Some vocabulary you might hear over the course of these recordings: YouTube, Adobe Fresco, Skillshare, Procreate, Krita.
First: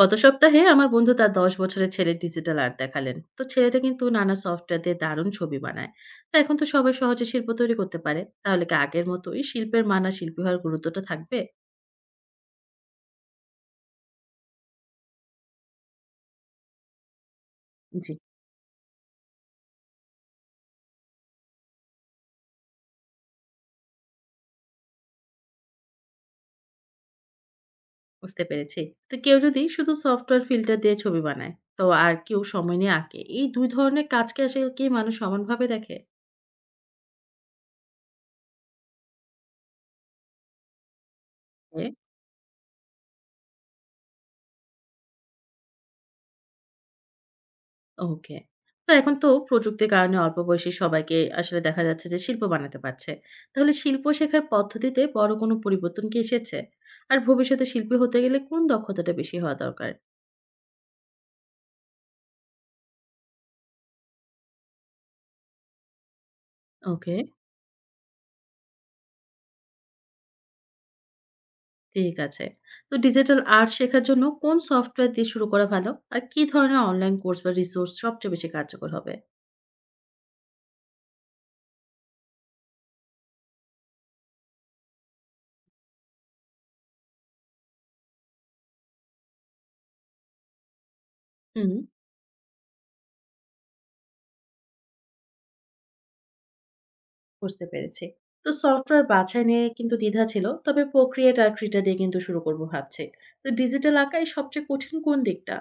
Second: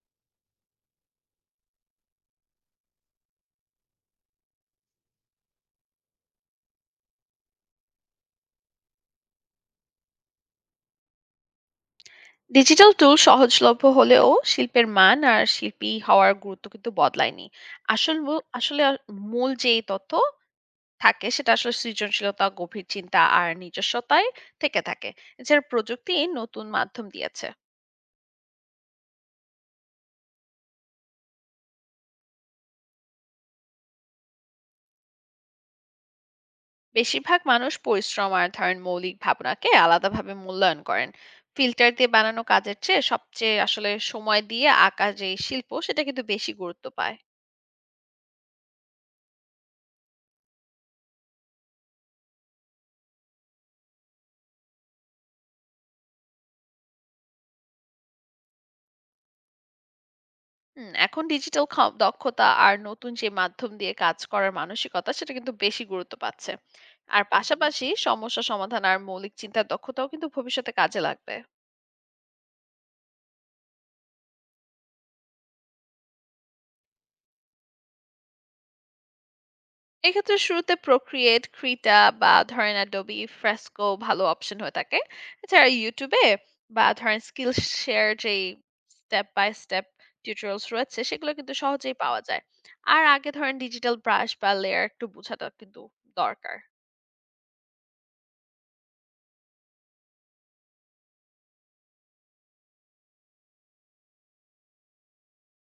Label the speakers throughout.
Speaker 1: গত সপ্তাহে আমার বন্ধু তার ১০ বছরের ছেলের ডিজিটাল আর্ট দেখালেন। তো ছেলেটা কিন্তু নানা সফটওয়্যার দিয়ে দারুণ ছবি বানায়। তো এখন তো সবাই সহজে শিল্প তৈরি করতে পারে, তাহলে কি আগের মতোই শিল্পের মান আর শিল্পী হওয়ার গুরুত্বটা থাকবে?
Speaker 2: ডিজিটাল টুল সহজলভ্য হলেও শিল্পের মান আর শিল্পী হওয়ার গুরুত্ব কিন্তু বদলায়নি।
Speaker 1: জি,
Speaker 2: আসল মূল- আসলে আ- মূল যে তথ্য থাকে সেটা আসলে সৃজনশীলতা, গভীর চিন্তা আর নিজস্বতায় থেকে থাকে। এছাড়া প্রযুক্তি নতুন মাধ্যম দিয়েছে।
Speaker 1: বুঝতে পেরেছি। তো কেউ যদি শুধু সফটওয়্যার ফিল্টার দিয়ে ছবি বানায়, তো আর কেউ সময় নিয়ে আঁকে, এই দুই ধরনের কাজকে আসলে কি মানুষ সমানভাবে দেখে?
Speaker 2: বেশিরভাগ মানুষ পরিশ্রম আর ধরেন মৌলিক ভাবনাকে আলাদাভাবে মূল্যায়ন করেন। ফিল্টার দিয়ে বানানো কাজের চেয়ে সবচেয়ে আসলে সময় দিয়ে আঁকা যে শিল্প সেটা কিন্তু বেশি গুরুত্ব পায়।
Speaker 1: ওকে। তো এখন তো প্রযুক্তির কারণে অল্প বয়সী সবাইকে আসলে দেখা যাচ্ছে যে শিল্প বানাতে পারছে। তাহলে শিল্প শেখার পদ্ধতিতে বড় কোনো পরিবর্তন কি এসেছে? আর ভবিষ্যতে শিল্পী হতে গেলে কোন দক্ষতাটা বেশি হওয়া দরকার?
Speaker 2: এখন ডিজিটাল খ দক্ষতা আর নতুন যে মাধ্যম দিয়ে কাজ করার মানসিকতা সেটা কিন্তু বেশি গুরুত্ব পাচ্ছে।
Speaker 1: ওকে,
Speaker 2: আর হুম। পাশাপাশি সমস্যা সমাধান আর মৌলিক চিন্তার দক্ষতাও কিন্তু ভবিষ্যতে কাজে লাগবে।
Speaker 1: ঠিক আছে। তো ডিজিটাল আর্ট শেখার জন্য কোন সফটওয়্যার দিয়ে শুরু করা ভালো? আর কি ধরনের অনলাইন কোর্স বা রিসোর্স সবচেয়ে বেশি কার্যকর হবে?
Speaker 2: এক্ষেত্রে শুরুতে Procreate, Krita বা ধরেন Adobe Fresco ভালো অপশন হয়ে থাকে। এছাড়া YouTube এ বা ধরেন Skillshare যেই step by step টিউটোরিয়ালস রয়েছে সেগুলো কিন্তু
Speaker 1: হুম,
Speaker 2: সহজেই পাওয়া যায়। আর আগে ধরেন ডিজিটাল ব্রাশ বা লেয়ার একটু বোঝাটা কিন্তু দরকার।
Speaker 1: বুঝতে পেরেছি। তো সফটওয়্যার বাছাই নিয়ে কিন্তু দ্বিধা ছিল। তবে Procreate আর Krita দিয়ে কিন্তু শুরু করব ভাবছি। তো ডিজিটাল আঁকায় সবচেয়ে কঠিন কোন দিকটা?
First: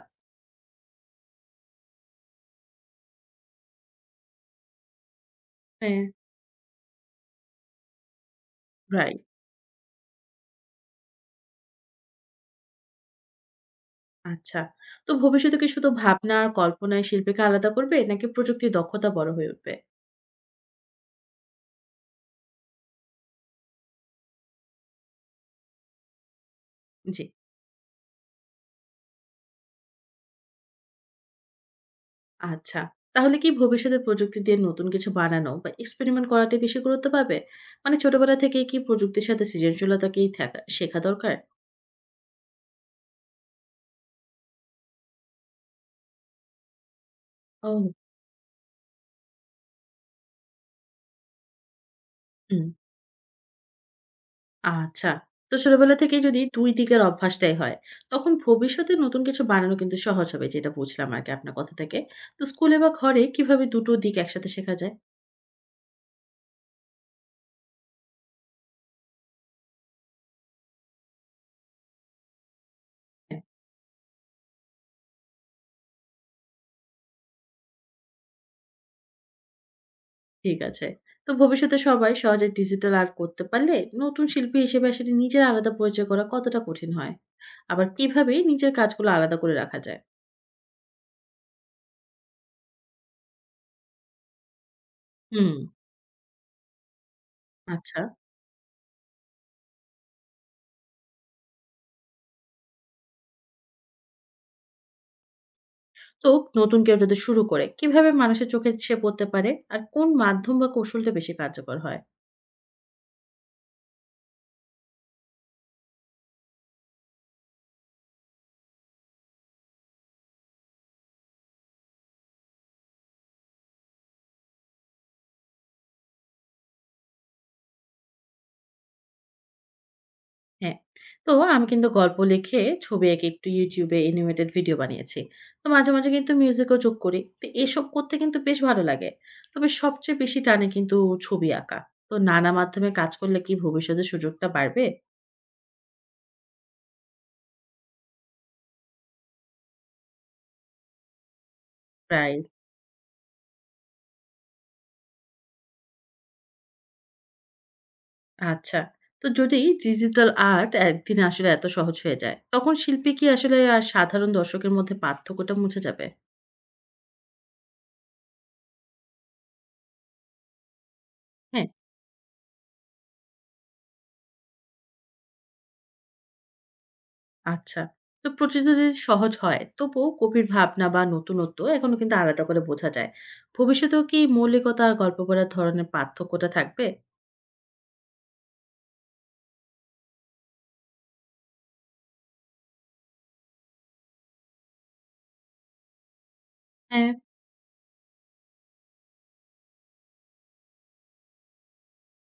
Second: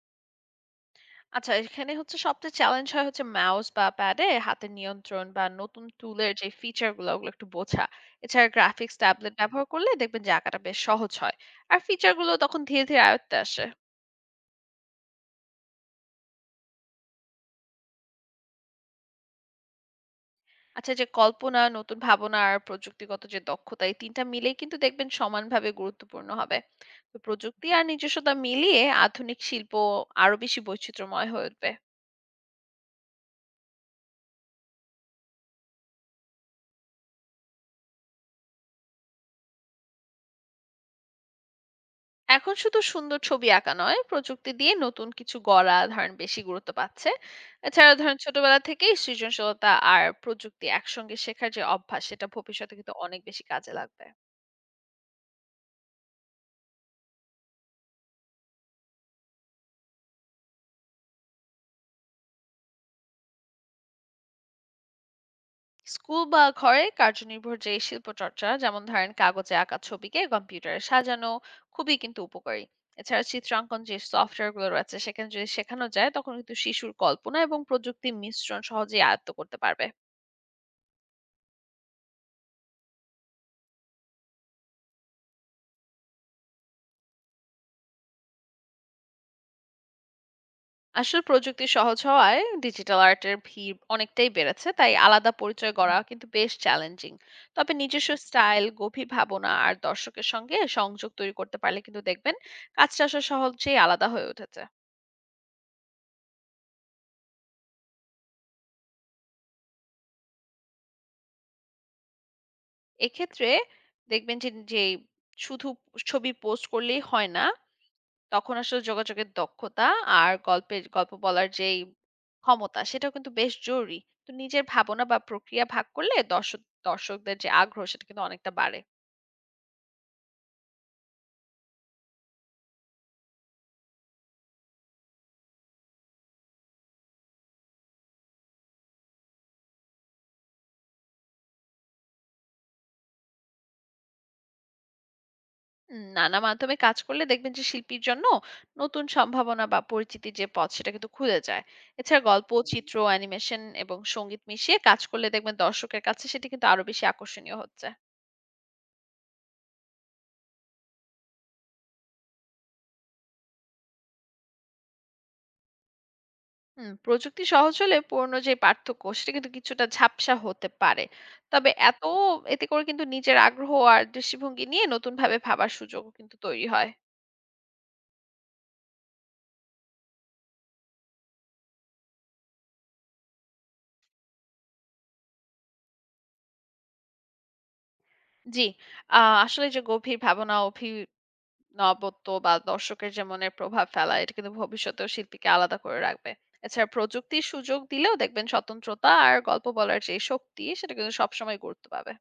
Speaker 2: আচ্ছা, এখানে হচ্ছে সবচেয়ে চ্যালেঞ্জ হয় হচ্ছে মাউস বা প্যাডে হাতের নিয়ন্ত্রণ বা নতুন
Speaker 1: হ্যাঁ।
Speaker 2: টুলের যে ফিচার গুলো ওগুলো একটু বোঝা। এছাড়া গ্রাফিক্স
Speaker 1: রাইট।
Speaker 2: ট্যাবলেট ব্যবহার করলে দেখবেন যে আঁকাটা বেশ সহজ হয়। আর ফিচার গুলো তখন ধীরে ধীরে আয়ত্তে আসে।
Speaker 1: আচ্ছা। তো ভবিষ্যতে কি শুধু ভাবনা আর কল্পনায় শিল্পীকে আলাদা করবে? নাকি প্রযুক্তির দক্ষতা বড় হয়ে উঠবে?
Speaker 2: আচ্ছা, যে কল্পনা, নতুন ভাবনা আর প্রযুক্তিগত যে দক্ষতা, এই ৩ টা মিলেই কিন্তু দেখবেন সমানভাবে গুরুত্বপূর্ণ হবে। তো
Speaker 1: জি।
Speaker 2: প্রযুক্তি আর নিজস্বতা মিলিয়ে আধুনিক শিল্প আরো বেশি বৈচিত্র্যময় হয়ে উঠবে।
Speaker 1: আচ্ছা। তাহলে কি ভবিষ্যতে প্রযুক্তি দিয়ে নতুন কিছু বানানো বা এক্সপেরিমেন্ট করাটাই বেশি গুরুত্ব পাবে? মানে ছোটবেলা থেকেই কি প্রযুক্তির সাথে সৃজনশীলতাকেই থাকা শেখা দরকার?
Speaker 2: এখন শুধু সুন্দর ছবি আঁকা নয়, প্রযুক্তি দিয়ে নতুন কিছু গড়া ধরেন বেশি গুরুত্ব পাচ্ছে।
Speaker 1: ও,
Speaker 2: এছাড়া ধরেন ছোটবেলা থেকেই সৃজনশীলতা আর প্রযুক্তি একসঙ্গে শেখার যে অভ্যাস, সেটা
Speaker 1: হুম।
Speaker 2: ভবিষ্যতে কিন্তু অনেক বেশি কাজে লাগবে।
Speaker 1: আচ্ছা। তো ছোটবেলা থেকেই যদি ২ দিকের অভ্যাসটাই হয়, তখন ভবিষ্যতে নতুন কিছু বানানো কিন্তু সহজ হবে, যেটা বুঝলাম আরকি আপনার কথা থেকে। তো স্কুলে বা ঘরে কিভাবে দুটো দিক একসাথে শেখা যায়?
Speaker 2: স্কুল বা ঘরে কার্যনির্ভর যে শিল্প চর্চা, যেমন ধরেন কাগজে আঁকা ছবিকে কম্পিউটারে সাজানো, খুবই কিন্তু উপকারী। এছাড়া চিত্রাঙ্কন যে সফটওয়্যার গুলো রয়েছে সেখানে যদি শেখানো যায়, তখন কিন্তু শিশুর কল্পনা এবং প্রযুক্তির মিশ্রণ সহজেই আয়ত্ত করতে পারবে।
Speaker 1: ঠিক আছে। তো ভবিষ্যতে সবাই সহজে ডিজিটাল আর্ট করতে পারলে নতুন শিল্পী হিসেবে আসলে নিজের আলাদা পরিচয় করা কতটা কঠিন হয়? আবার কিভাবে নিজের কাজগুলো আলাদা করে রাখা যায়?
Speaker 2: আসলে প্রযুক্তি সহজ হওয়ায় ডিজিটাল আর্টের ভিড় অনেকটাই বেড়েছে, তাই আলাদা
Speaker 1: হুম,
Speaker 2: পরিচয় গড়া কিন্তু বেশ চ্যালেঞ্জিং। তবে
Speaker 1: আচ্ছা।
Speaker 2: নিজস্ব স্টাইল, গভীর ভাবনা আর দর্শকের সঙ্গে সংযোগ তৈরি করতে পারলে কিন্তু দেখবেন কাজটা আসলে সহজেই আলাদা হয়ে উঠেছে।
Speaker 1: তো নতুন কেউ যদি শুরু করে কিভাবে মানুষের চোখে সে পড়তে পারে? আর কোন মাধ্যম বা কৌশলটা বেশি কার্যকর হয়?
Speaker 2: এক্ষেত্রে দেখবেন যে যে শুধু ছবি পোস্ট করলেই হয় না, তখন আসলে যোগাযোগের দক্ষতা আর গল্প বলার যেই ক্ষমতা সেটাও কিন্তু বেশ জরুরি। তো নিজের ভাবনা বা প্রক্রিয়া ভাগ করলে দর্শকদের যে আগ্রহ সেটা কিন্তু অনেকটা বাড়ে।
Speaker 1: হ্যাঁ। তো আমি কিন্তু গল্প লিখে, ছবি এঁকে একটু YouTube এ অ্যানিমেটেড ভিডিও বানিয়েছি। তো মাঝে মাঝে কিন্তু মিউজিকও যোগ করি। তো এসব করতে কিন্তু বেশ ভালো লাগে। তবে সবচেয়ে বেশি টানে কিন্তু ছবি আঁকা। তো নানা মাধ্যমে কাজ করলে কি ভবিষ্যতে সুযোগটা বাড়বে?
Speaker 2: নানা মাধ্যমে কাজ করলে দেখবেন যে শিল্পীর জন্য নতুন সম্ভাবনা বা পরিচিতির যে পথ সেটা কিন্তু খুলে যায়। এছাড়া
Speaker 1: প্রায়।
Speaker 2: গল্প, চিত্র, অ্যানিমেশন এবং সঙ্গীত মিশিয়ে কাজ করলে দেখবেন দর্শকের কাছে সেটা কিন্তু আরো বেশি আকর্ষণীয় হচ্ছে।
Speaker 1: আচ্ছা। তো যদি ডিজিটাল আর্ট একদিন আসলে এত সহজ হয়ে যায়, তখন শিল্পী কি আসলে আর সাধারণ দর্শকের মধ্যে পার্থক্যটা মুছে যাবে?
Speaker 2: হুম, প্রযুক্তি সহজ হলে পুরনো যে পার্থক্য সেটা কিন্তু কিছুটা ঝাপসা হতে পারে।
Speaker 1: হ্যাঁ।
Speaker 2: তবে এত এতে করে কিন্তু নিজের আগ্রহ আর দৃষ্টিভঙ্গি নিয়ে নতুন ভাবে ভাবার সুযোগও কিন্তু তৈরি হয়।
Speaker 1: আচ্ছা। তো প্রতিদ্বন্দ্বিতা যদি সহজ হয়, তবুও গভীর ভাবনা বা নতুনত্ব এখনো কিন্তু আলাদা করে বোঝা যায়। ভবিষ্যতেও কি মৌলিকতা আর গল্প বলার ধরনের পার্থক্যটা থাকবে?
Speaker 2: জি। আসলে যে গভীর ভাবনা, নবত্ব বা দর্শকের যে মনের প্রভাব ফেলা, এটা কিন্তু ভবিষ্যতেও শিল্পীকে আলাদা করে রাখবে। এছাড়া
Speaker 1: হ্যাঁ,
Speaker 2: প্রযুক্তির সুযোগ দিলেও দেখবেন স্বতন্ত্রতা আর গল্প বলার যে শক্তি সেটা কিন্তু সবসময় গুরুত্ব পাবে।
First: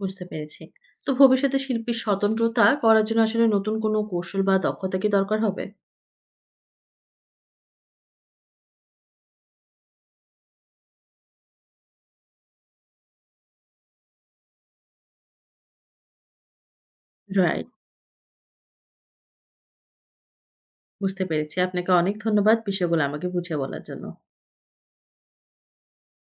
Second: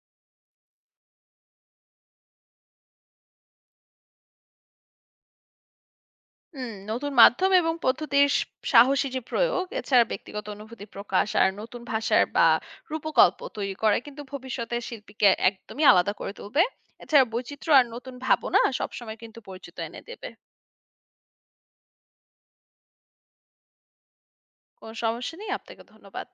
Speaker 1: বুঝতে পেরেছি। তো ভবিষ্যতে শিল্পীর স্বতন্ত্রতা করার জন্য আসলে নতুন কোনো কৌশল বা দক্ষতা কি দরকার হবে?
Speaker 2: নতুন মাধ্যম এবং সাহসী যে প্রয়োগ, এছাড়া ব্যক্তিগত অনুভূতি প্রকাশ আর নতুন ভাষার বা রূপকল্প তৈরি করা কিন্তু ভবিষ্যতে শিল্পীকে একদমই আলাদা করে তুলবে। এছাড়া
Speaker 1: রাইট,
Speaker 2: বৈচিত্র্য আর নতুন ভাবনা সবসময় কিন্তু পরিচিত এনে দেবে।
Speaker 1: বুঝতে পেরেছি। আপনাকে অনেক ধন্যবাদ বিষয়গুলো আমাকে বুঝিয়ে বলার জন্য।
Speaker 2: কোনো সমস্যা নেই, আপনাকে ধন্যবাদ।